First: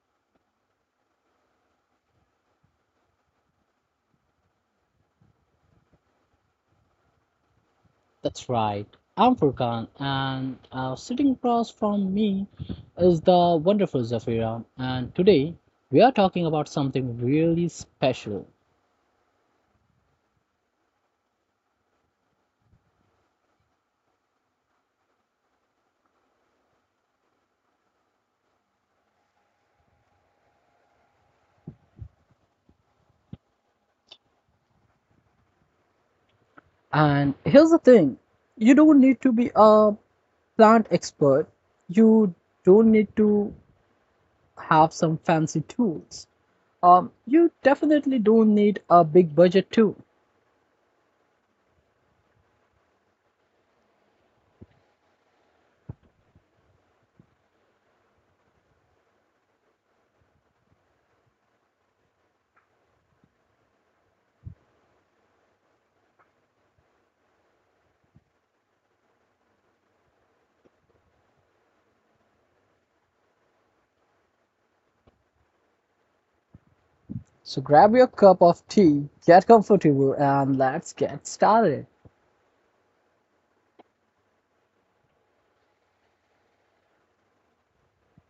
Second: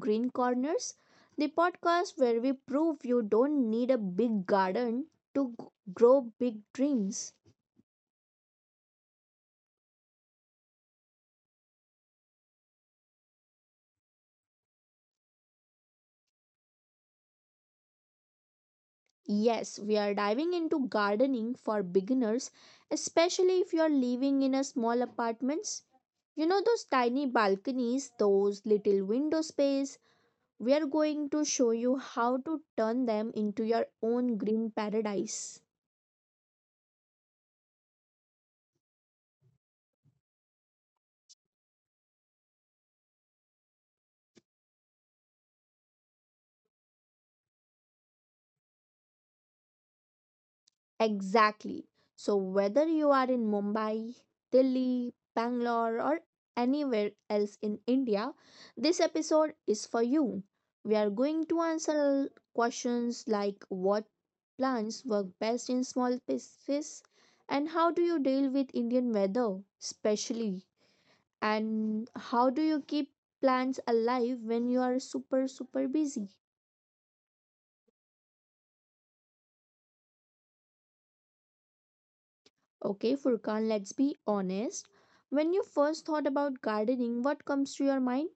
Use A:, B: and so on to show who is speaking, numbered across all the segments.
A: Green Corners, the podcast where we prove you don't need a big garden to grow big dreams.
B: That's right. I'm Furkan, and sitting across from me is the wonderful Zafira. And today we are talking about something really special.
A: Yes, we are diving into gardening for beginners, especially if you are living in a small apartments. You know those tiny balconies, those little window space? We are going to show you how to turn them into your own green paradise.
B: And here's the thing, you don't need to be a plant expert, you don't need to have some fancy tools. You definitely don't need a big budget, too.
A: Exactly. So, whether you are in Mumbai, Delhi, Bangalore, or anywhere else in India, this episode is for you. We are going to answer questions like what plants work best in small spaces and how do you deal with Indian weather, especially, and how do you keep plants alive when you are super, super busy.
B: So grab your cup of tea, get comfortable, and let's get started.
A: Okay, Furkan, let's be honest. When you first thought about gardening, what comes to your mind?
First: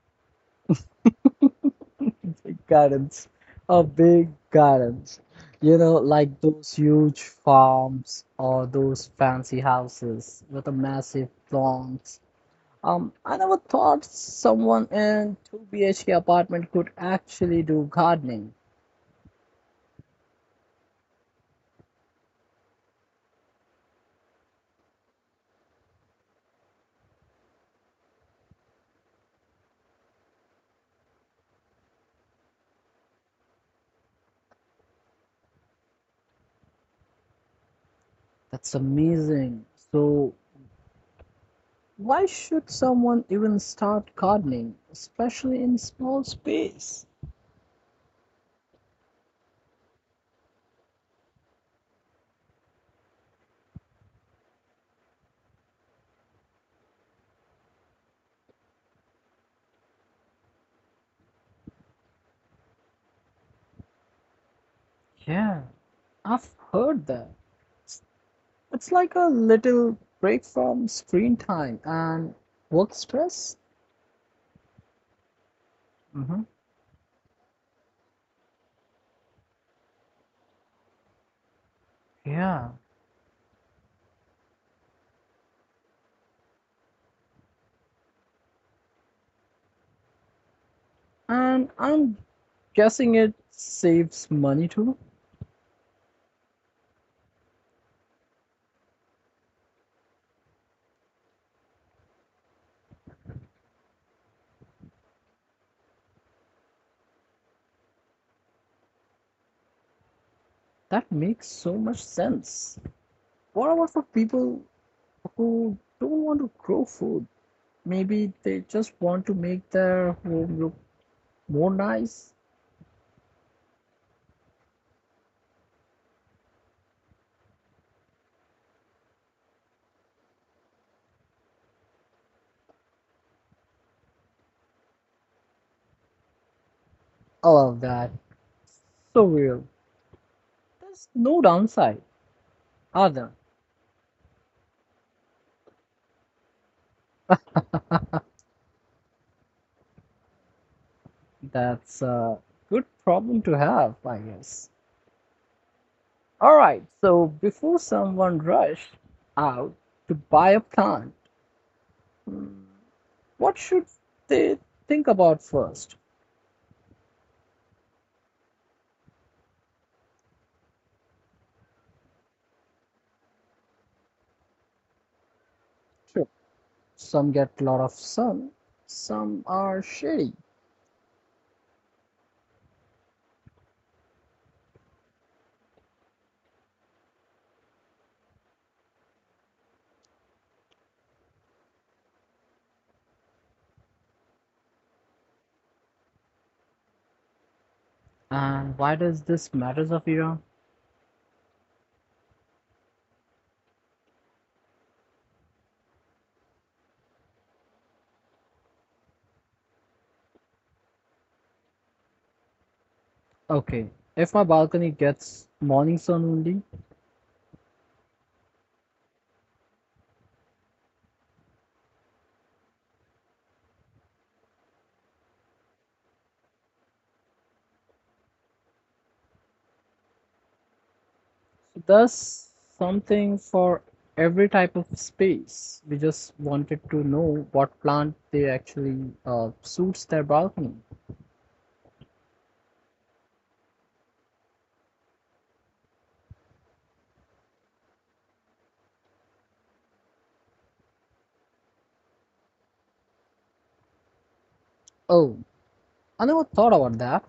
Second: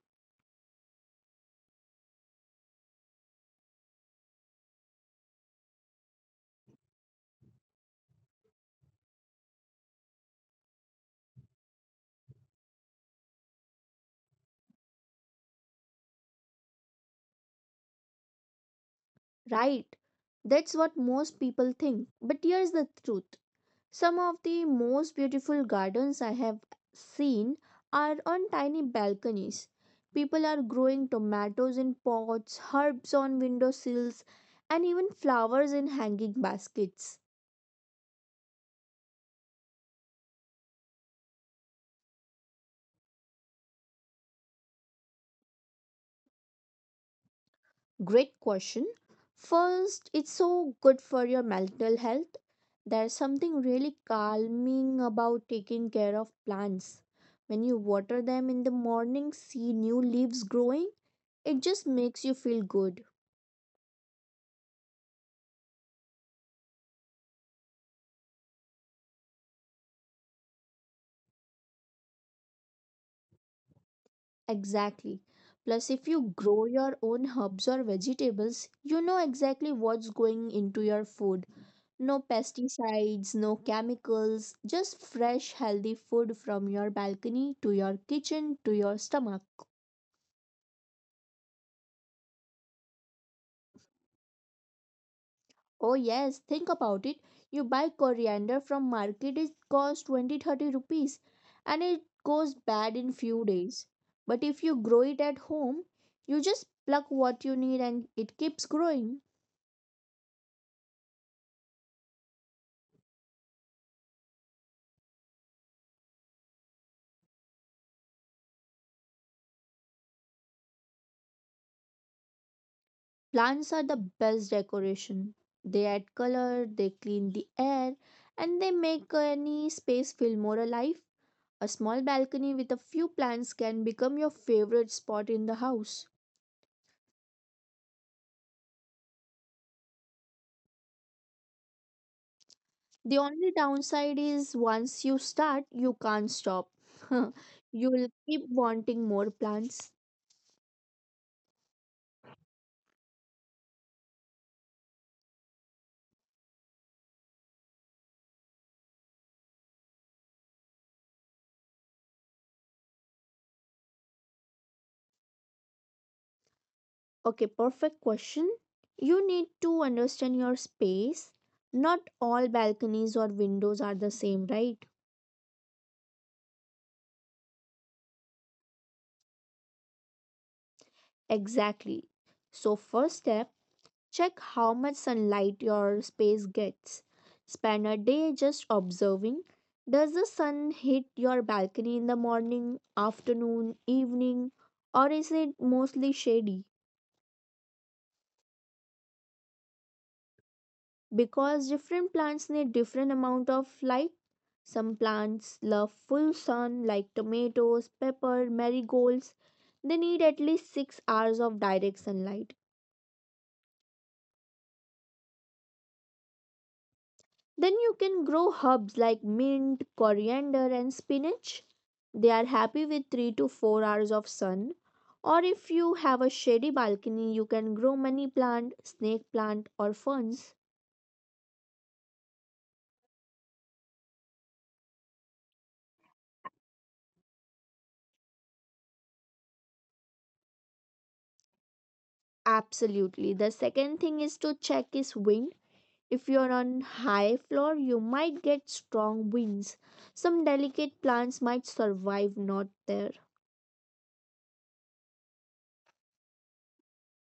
B: Gardens are big gardens, you know, like those huge farms or those fancy houses with a massive lawns. I never thought someone in 2 BHK apartment could actually do gardening.
A: Right. That's what most people think. But here's the truth. Some of the most beautiful gardens I have seen are on tiny balconies. People are growing tomatoes in pots, herbs on windowsills, and even flowers in hanging baskets.
B: That's amazing. So why should someone even start gardening, especially in small space?
A: Great question. First, it's so good for your mental health. There's something really calming about taking care of plants. When you water them in the morning, see new leaves growing, it just makes you feel good.
B: Yeah, I've heard that. It's like a little break from screen time and work stress.
A: Exactly. Plus, if you
B: Mm-hmm.
A: grow your own herbs or vegetables, you know exactly what's going into your food. No
B: Yeah.
A: pesticides, no chemicals, just fresh, healthy food from your balcony to your kitchen to your stomach.
B: And I'm guessing it saves money too.
A: Oh yes, think about it. You buy coriander from market, it costs 20-30 rupees and it goes bad in few days. But if you grow it at home, you just pluck what you need and it keeps growing.
B: That makes so much sense. What about for people who don't want to grow food? Maybe they just want to make their home look more nice.
A: Plants are the best decoration. They add color, they clean the air, and they make any space feel more alive. A small balcony with a few plants can become your favorite spot in the house.
B: I love that. So real. There's no downside, are
A: The
B: there?
A: only downside is once you start, you can't stop. You will keep wanting more plants.
B: That's a good problem to have, I guess. All right, so before someone rushed out to buy a plant, mm, what should they think about first?
A: Okay, perfect question. You need to understand your space. Not all balconies or windows are the same, right?
B: Sure, some get a lot of sun, some are shady.
A: Exactly. So, first step, check how much sunlight your space gets. Spend a day just observing. Does the sun hit your balcony in the morning, afternoon, evening, or is it mostly shady?
B: And why does this matter, Zafira?
A: Because different plants need different amount of light. Some plants love full sun, like tomatoes, pepper, marigolds. They need at least 6 hours of direct sunlight.
B: Okay, if my balcony gets morning sun only.
A: Then you can grow herbs like mint, coriander, and spinach. They are happy with 3 to 4 hours of sun. Or if you have a shady balcony, you can grow money plant, snake plant, or ferns.
B: Thus, something for every type of space. We just wanted to know what plant they actually suits their balcony.
A: Absolutely. The second thing is to check is wind. If you're on high floor, you might get strong winds. Some delicate plants might survive not there.
B: Oh, I never thought about that.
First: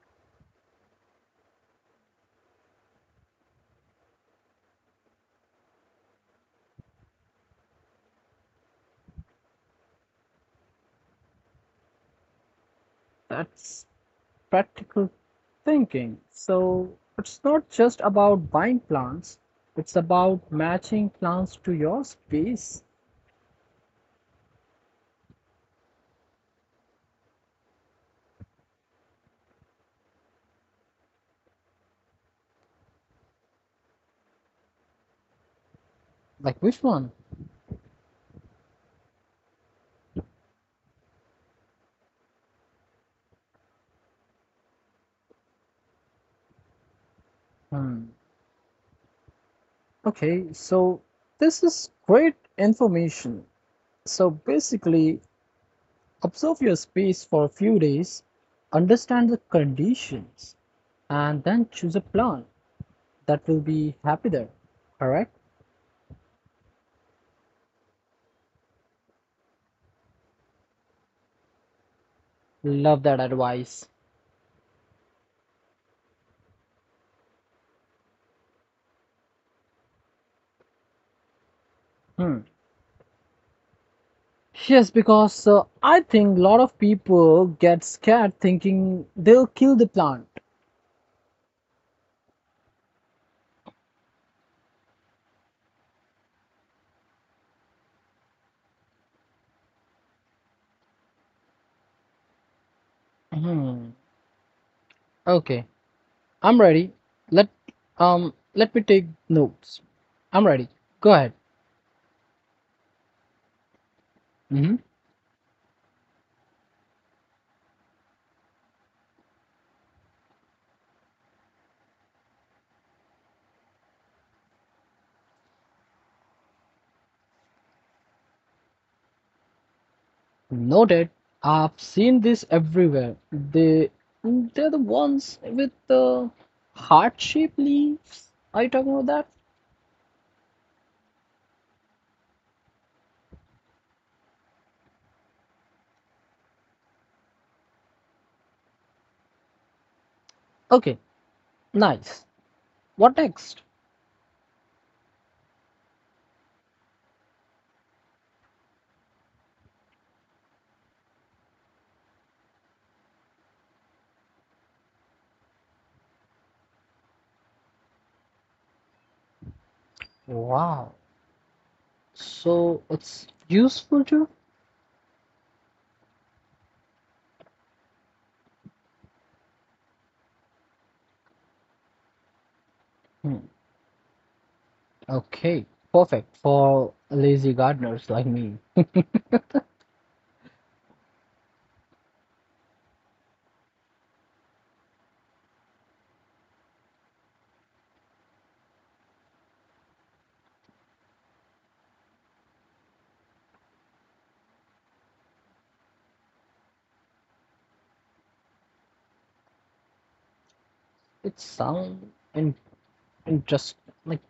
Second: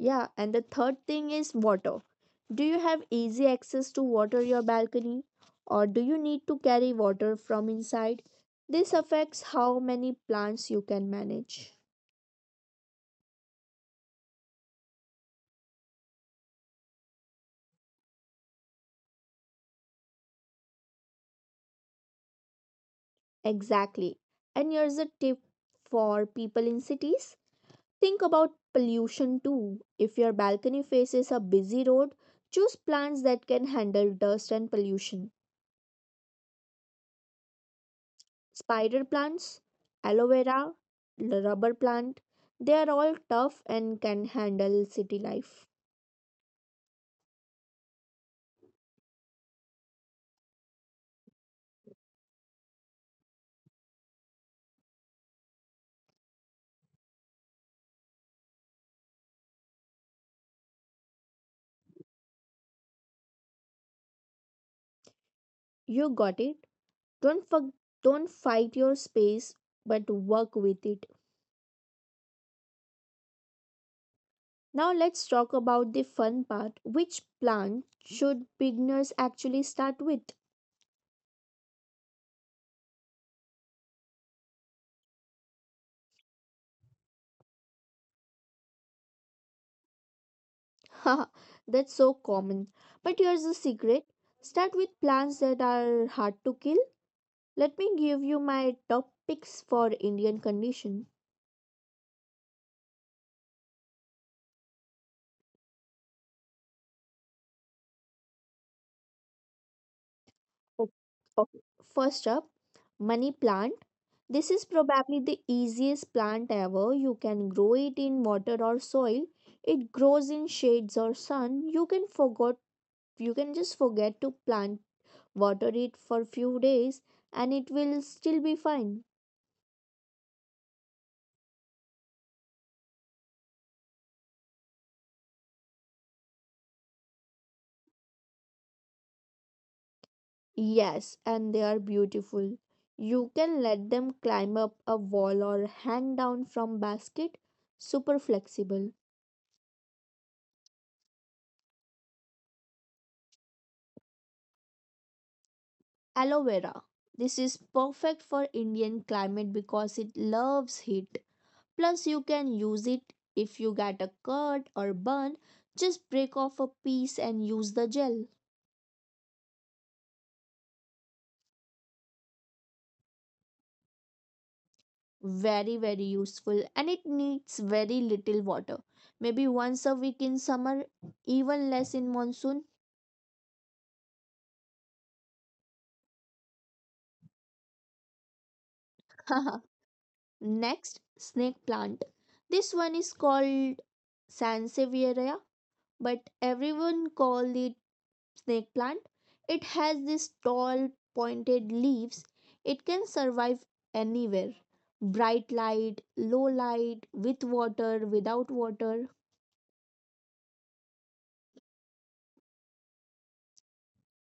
A: Yeah, and the third thing is water. Do you have easy access to water your balcony or do you need to carry water from inside? This affects how many plants you can manage.
B: That's practical thinking. So it's not just about buying plants, it's about matching plants to your space.
A: Exactly. And here's a tip for people in cities. Think about pollution too. If your balcony faces a busy road, choose plants that can handle dust and pollution.
B: Like which one?
A: Spider plants, aloe vera, rubber plant, they are all tough and can handle city life.
B: Hmm. Okay, so this is great information. So basically, observe your space for a few days, understand the conditions, and then choose a plant that will be happy there. Alright.
A: You got it. Don't for, don't fight your space but work with it.
B: Love that advice.
A: Now let's talk about the fun part. Which plant should beginners actually start with?
B: Hmm. Yes, because I think a lot of people get scared thinking they'll kill the plant.
A: Haha, that's so common. But here's the secret. Start with plants that are hard to kill. Let me give you my top picks for Indian condition.
B: Hmm. Okay, I'm ready. Let let me take notes. I'm ready.
A: O-
B: Go ahead.
A: Okay. First up, money plant. This is
B: Hmm.
A: probably the easiest plant ever. You can grow it in water or soil. It grows in shades or sun. You can just forget to plant water it for few days and it will still be fine.
B: Noted. I've seen this everywhere. They're the ones with the heart shaped leaves. Are you talking about that?
A: Yes, and they are beautiful. You can let them climb up a wall or hang down from basket. Super flexible.
B: Okay, nice. What next?
A: Aloe vera, this is perfect for Indian climate because it loves heat. Plus you can use it if you get a cut or burn, just break off a piece and use the gel.
B: Wow. So it's useful too?
A: Very, very useful, and it needs very little water, maybe once a week in summer, even less in monsoon.
B: Hmm. Okay, perfect for lazy gardeners like me.
A: Next, snake plant. This one is called Sansevieria but everyone call it snake plant. It has these tall pointed leaves. It can survive anywhere. Bright light, low light, with water, without water.
B: It sounds in interest like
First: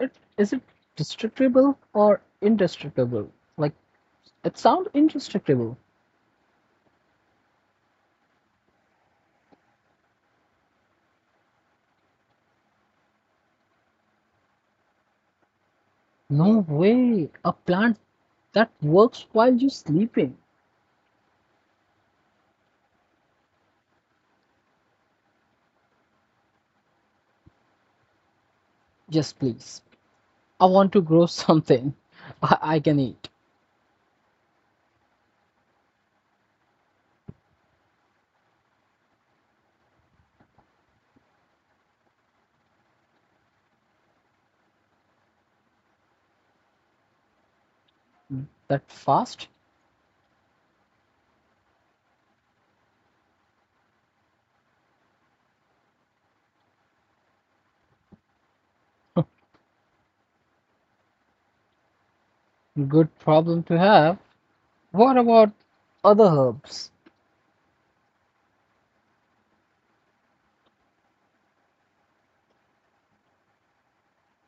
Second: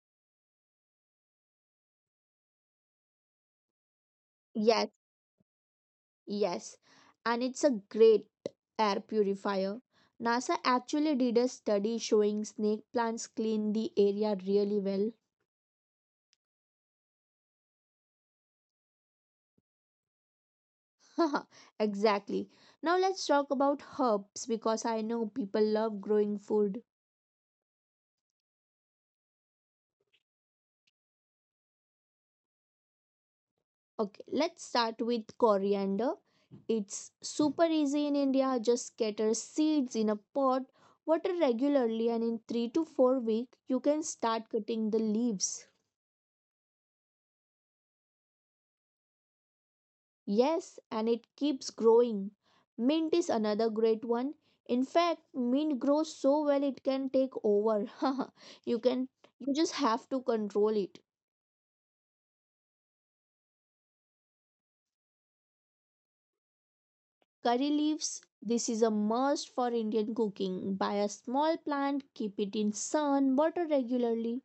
B: it is it destructible or indestructible? Like it sounds
A: Yes,
B: indestructible.
A: yes. And it's a great air purifier. NASA actually did a study showing snake plants clean the area really well.
B: No way! A plant that works while you're sleeping.
A: Exactly. Now let's talk about herbs because I know people love growing food.
B: Yes, please. I want to grow something I can eat.
A: Okay, let's start with coriander. It's super easy in India. Just scatter seeds in a pot, water regularly, and in 3 to 4 weeks, you can start cutting the leaves.
B: That fast?
A: Yes, and it keeps growing. Mint is another great one. In fact, mint grows so well it can take over. you can you just have to control it.
B: Good problem to have. What about other herbs?
A: Curry leaves, this is a must for Indian cooking. Buy a small plant, keep it in sun, water regularly.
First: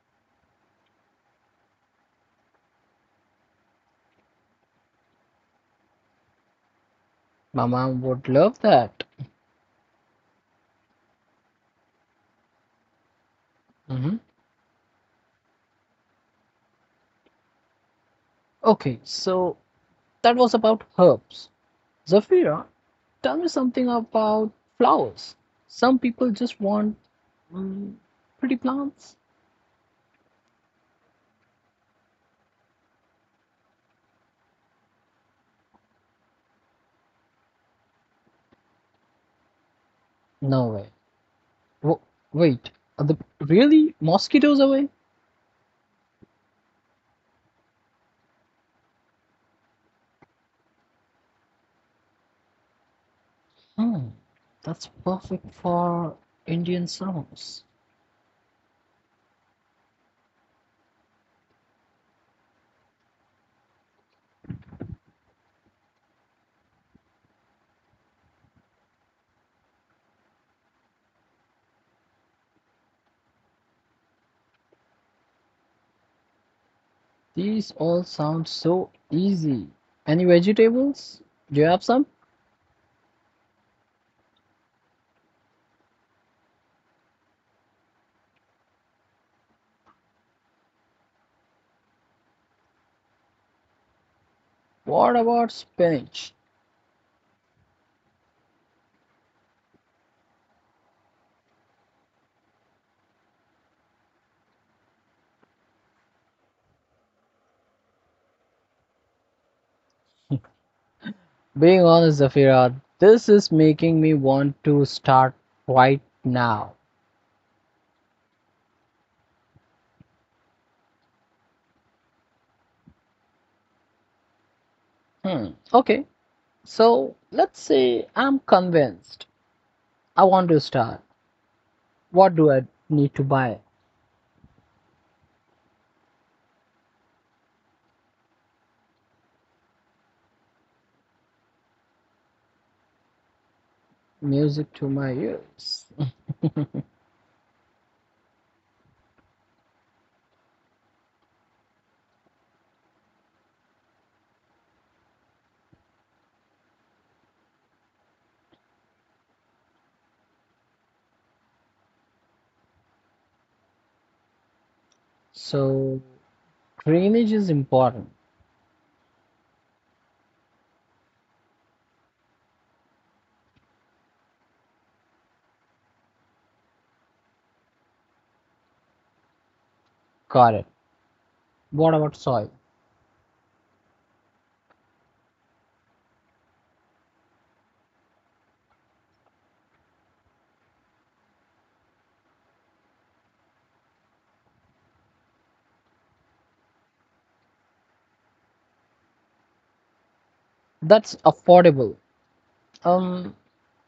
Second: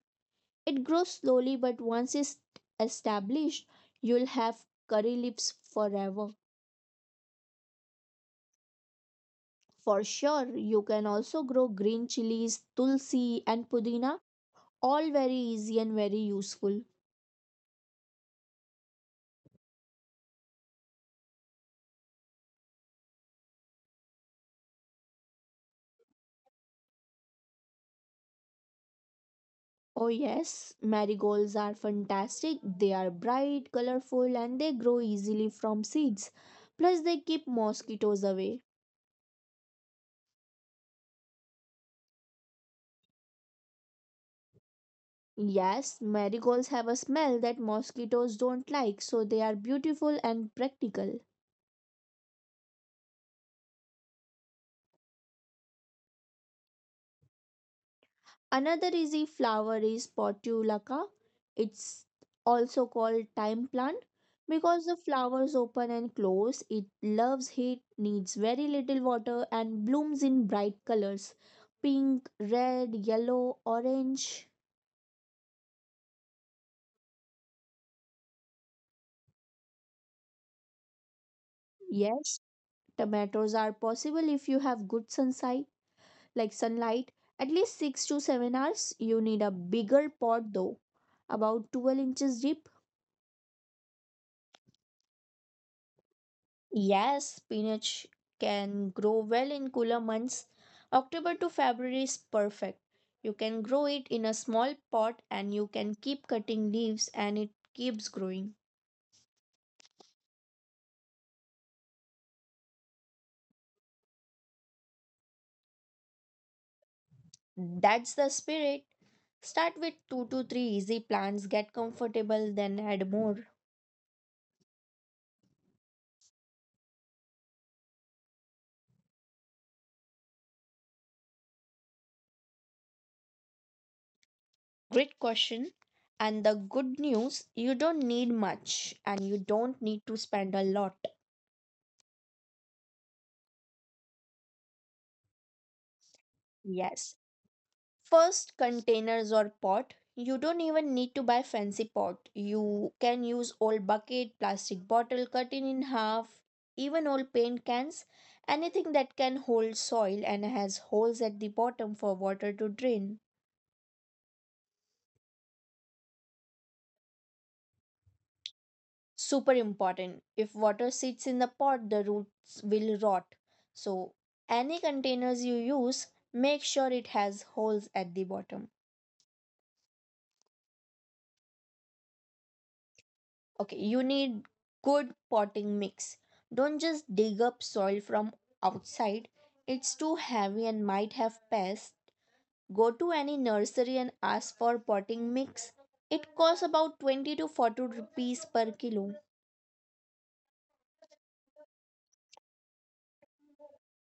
A: It grows slowly, but once it's established, you'll have curry leaves forever.
B: My mom would love that.
A: For sure, you can also grow green chilies, tulsi, and
B: Hmm.
A: pudina, all very easy and very useful.
B: Okay, so that was about herbs. Zafira, tell me something about flowers. Some people just want mm, pretty plants.
A: Oh, yes, marigolds are fantastic. They are bright, colorful, and they grow easily from seeds. Plus, they keep mosquitoes away.
B: No way. W- wait, are the really mosquitoes away?
A: Yes, marigolds have a smell that mosquitoes don't like, so they are beautiful and practical.
B: Hmm, that's perfect for Indian summers.
A: Another easy flower is Portulaca. It's also called time plant because the flowers open and close. It loves heat, needs very little water, and blooms in bright colors: pink, red, yellow, orange.
B: These all sound so easy. Any vegetables? Do you
A: Yes,
B: have some?
A: tomatoes are possible if you have good sunlight, like sunlight. At least 6 to 7 hours. You need a bigger pot though, about 12 inches deep.
B: What about spinach?
A: Yes, spinach can grow well in cooler months. October to February is perfect. You can grow it in a small pot and you can keep cutting leaves and it keeps growing.
B: Being honest, Zafira, this is making me want to start right now.
A: That's the spirit. Start with 2 to 3 easy plants, get comfortable, then add more.
B: Hmm, okay. So let's say I'm convinced I want to start. What do I need to buy?
A: Great question. And the good news, you don't need much and you don't need to spend a lot.
B: Music to my ears.
A: Yes. First, containers or pot, you don't even need to buy fancy pot. You can use old bucket, plastic bottle cut in half, even old paint cans, anything that can hold soil and has holes at the bottom for water to drain.
B: So drainage is important.
A: Super important, if water sits in the pot the roots will rot. So, any containers you use, make sure it has holes at the bottom.
B: Got it. What about soil?
A: Okay, you need good potting mix. Don't just dig up soil from outside. It's too heavy and might have pests. Go to any nursery and ask for potting mix. It costs about 20 to 40 rupees per kilo.
B: That's affordable. Um,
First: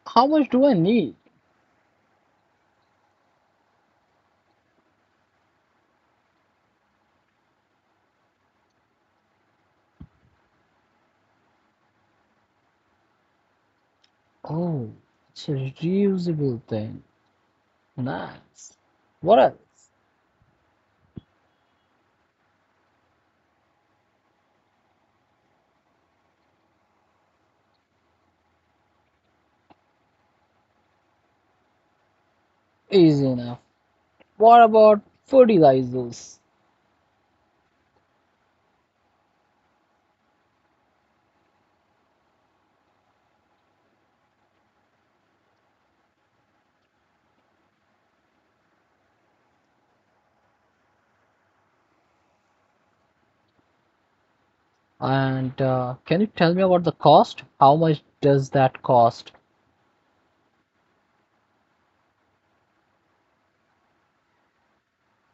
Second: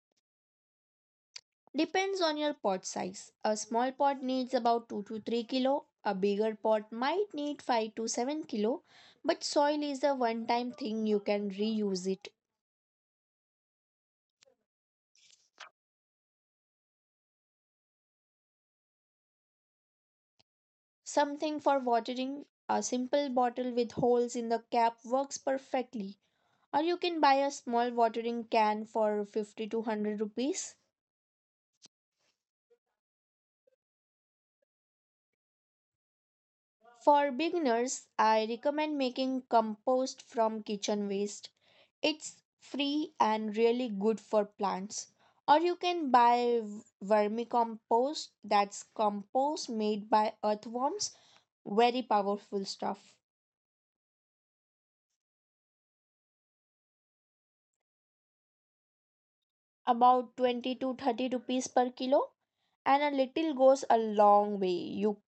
B: how much do I need?
A: Depends on your pot size. A small pot needs about 2 to 3 kilo. A bigger pot might need 5 to 7 kilo, but soil is a one time thing, you can reuse it.
B: Oh, it's a reusable thing. Nice. What else?
A: Something for watering, a simple bottle with holes in the cap works perfectly. Or you can buy a small watering can for 50 to 100 rupees.
B: Easy enough. What about fertilizers?
A: For beginners, I recommend making compost from kitchen waste. It's free and really good for plants. Or you can buy vermicompost, that's compost made by earthworms. Very powerful stuff.
B: And Can you tell me about the cost? How much does that cost?
A: About 20 to 30 rupees per kilo, and a little goes a long way. You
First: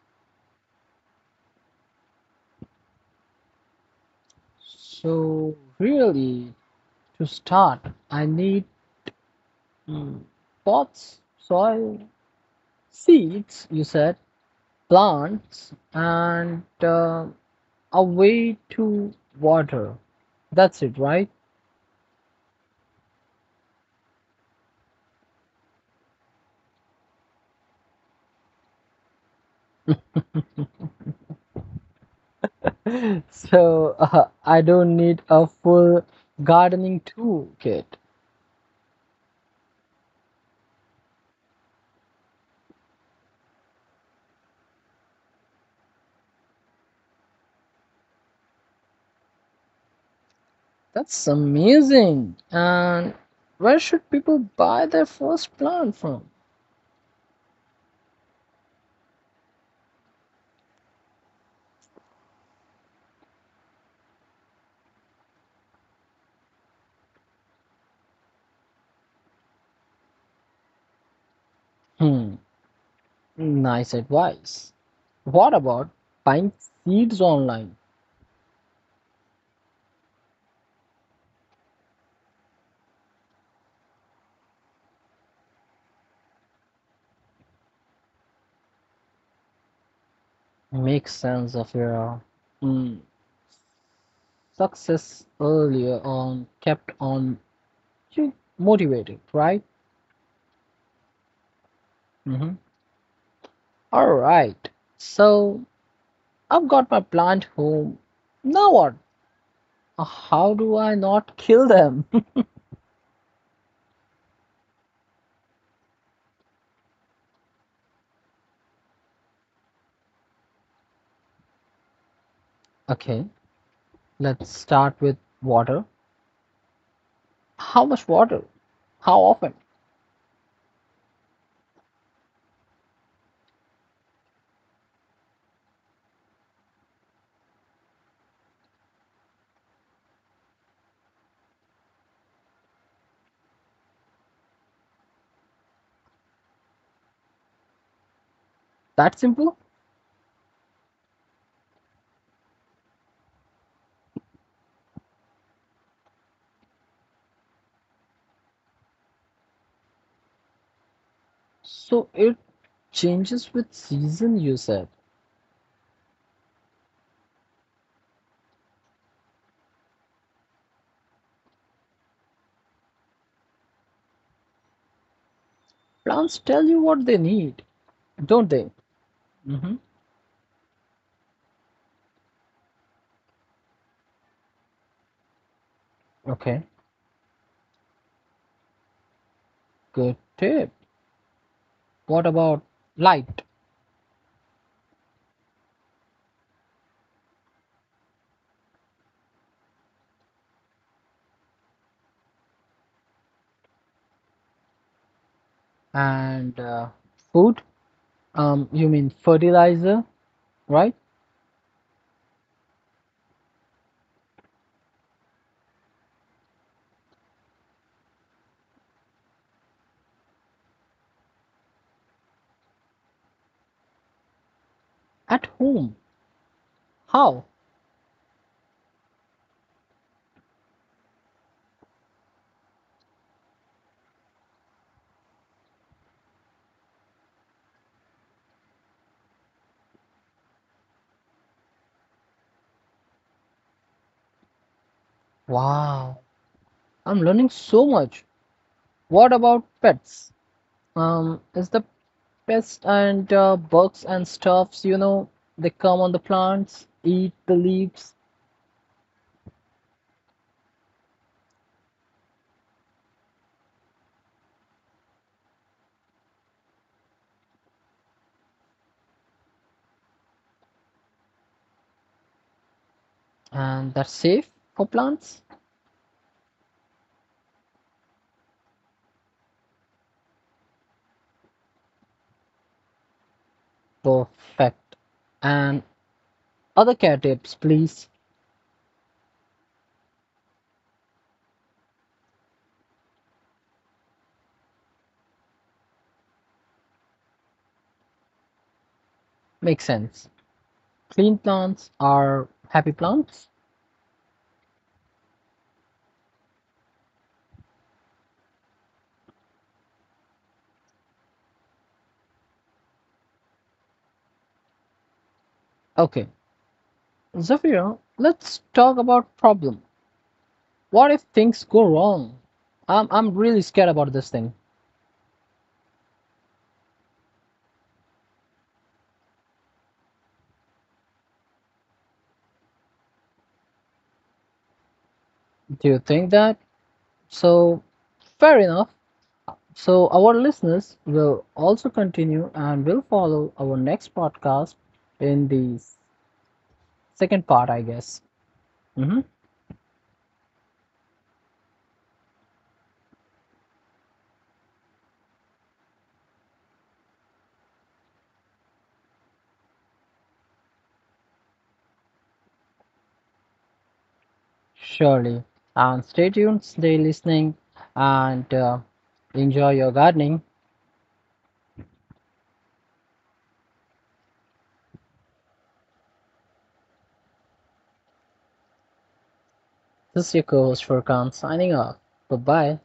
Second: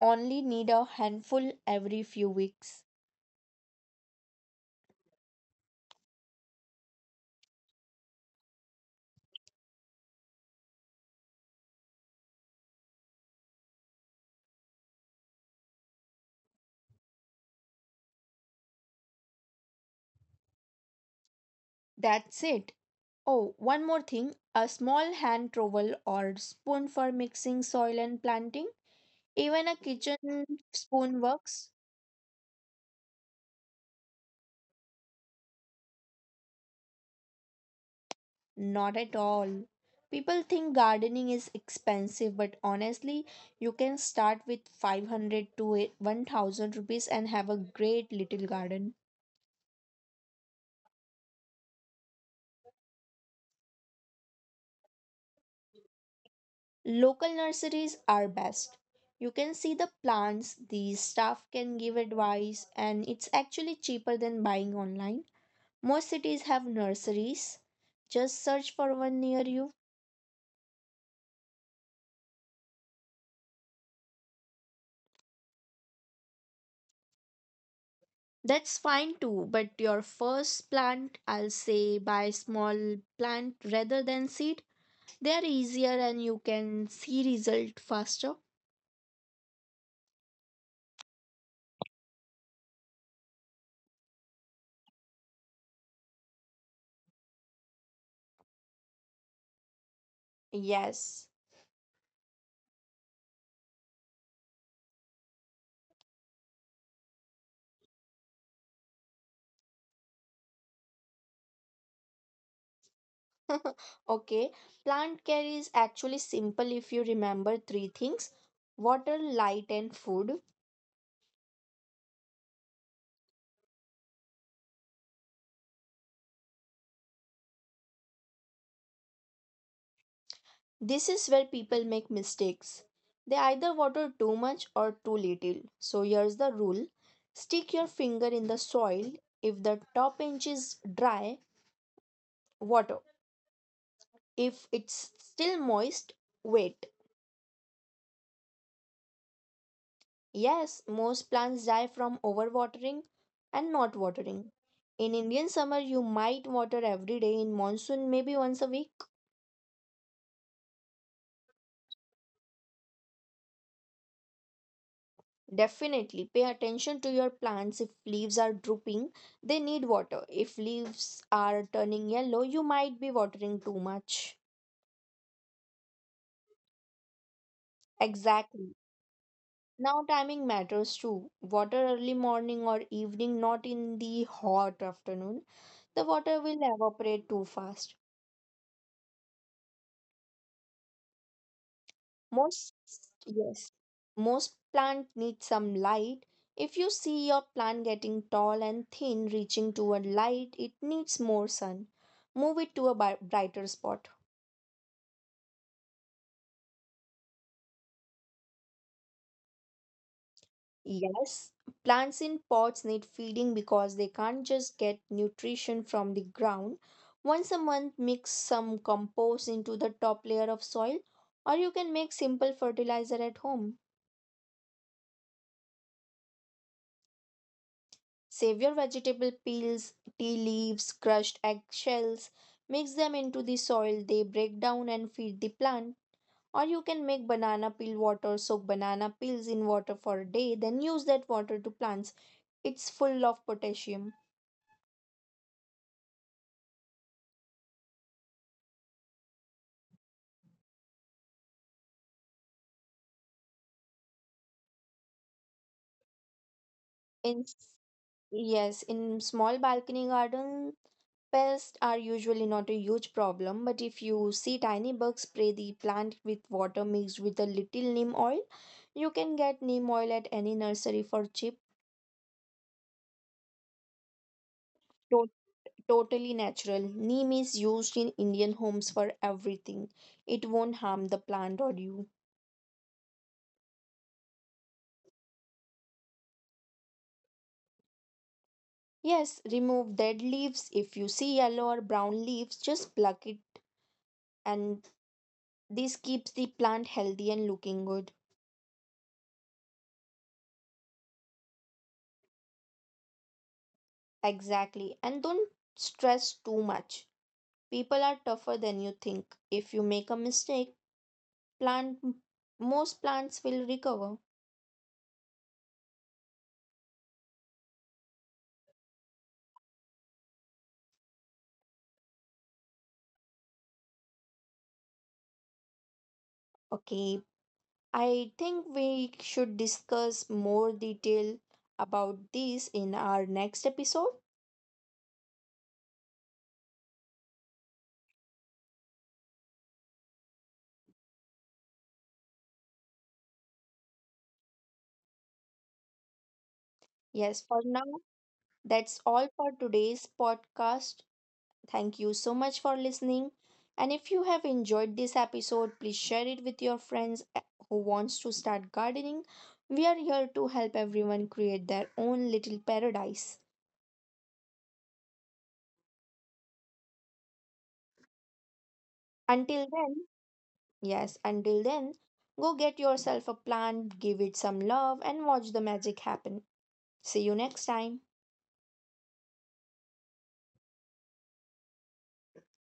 A: only need a handful every few weeks.
B: So really, to start, I need mm, pots, soil, seeds, you said, plants and a way to water. That's it, right?
A: That's it. Oh, one more thing, a small hand trowel or spoon for mixing soil and planting, even a kitchen spoon works.
B: So I don't need a full gardening toolkit.
A: Not at all. People think gardening is expensive but honestly you can start with 500 to 1000 rupees and have a great little garden.
B: That's amazing. And where should people buy their first plant from?
A: Local nurseries are best. You can see the plants, the staff can give advice, and it's actually cheaper than buying online. Most cities have nurseries. Just search for one near you.
B: Hmm, nice advice. What about buying seeds online?
A: That's fine too, but your first plant, I'll say buy small plant rather than seed. They are easier and you can see result faster.
B: Make sense of your mm, success earlier on kept on you motivated, right?
A: Yes.
B: Mm-hmm. All right. So I've got my plant home. Now what? How do I not kill them?
A: Okay, plant care is actually simple if you remember three things: water, light, and food.
B: Okay, let's start with water. How much water? How often?
A: This is where people make mistakes. They either water too much or too little. So, here's the rule, stick your finger in the soil. If the top inch is dry, water. If it's still moist, wait.
B: That simple?
A: Yes, most plants die from overwatering and not watering. In Indian summer, you might water every day. In monsoon, maybe once a week.
B: So it changes with season, you said.
A: Definitely pay attention to your plants. If leaves are drooping, they need water. If leaves are turning yellow, you might be watering too much.
B: Plants tell you what they need, don't they?
A: Exactly.
B: Mm-hmm.
A: Now, timing matters too. Water early morning or evening, not in the hot afternoon. The water
B: Okay,
A: will evaporate too fast.
B: good tip. What about
A: Most,
B: light
A: yes, most plant need some light. If you see your plant getting tall and thin reaching toward light, it needs more sun. Move it to a brighter spot.
B: and food? You mean fertilizer, right?
A: Yes, plants in pots need feeding because they can't just get nutrition from the ground. Once a month, mix some compost into the top layer of soil, or you can make simple fertilizer at home.
B: At home. How?
A: Save your vegetable peels, tea leaves, crushed eggshells, mix them into the soil, they break down and feed the plant. Or you can make banana peel water, soak banana peels in water for a day, then use that water to plants. It's full of potassium.
B: Wow, I'm learning so much. What about pets? Is the pests and bugs and stuffs, you know, they come on the plants, eat
A: In
B: the
A: s-
B: leaves,
A: yes, in small balcony garden, pests are usually not a huge problem, but if you see tiny bugs, spray the plant with water mixed with a little neem oil. You can get neem oil at any nursery for cheap.
B: and that's safe for
A: To-
B: plants?
A: Totally natural. Neem is used in Indian homes for everything. It won't harm the plant or you.
B: Perfect. And other care tips, please.
A: Yes, remove dead leaves. If you see yellow or brown leaves, just pluck it, and this keeps the plant healthy and looking good.
B: Make sense. Clean plants are happy plants.
A: Exactly. And don't stress too much. People are tougher than you think. If you make a mistake, plant most plants will recover.
B: Okay, Zafira, let's talk about problem. What if things go wrong? I'm really scared about this thing.
A: Okay, I think we should discuss more detail about this in our next episode.
B: Do you think that? So fair enough. So our listeners will also continue and will follow our next podcast in the
A: Yes,
B: second
A: for
B: part, I
A: now,
B: guess.
A: that's
B: Hmm.
A: all for today's podcast. Thank you so much for listening. And if you have enjoyed this episode, please share it with your friends who wants to start gardening. We are here to help everyone create their own little paradise.
B: Surely. And stay tuned, stay listening, and enjoy
A: Until
B: your
A: then,
B: gardening.
A: yes, until then, go get yourself a plant, give it some love and watch the magic happen. See you next time.
B: This is your co-host Furkan signing off. Bye bye.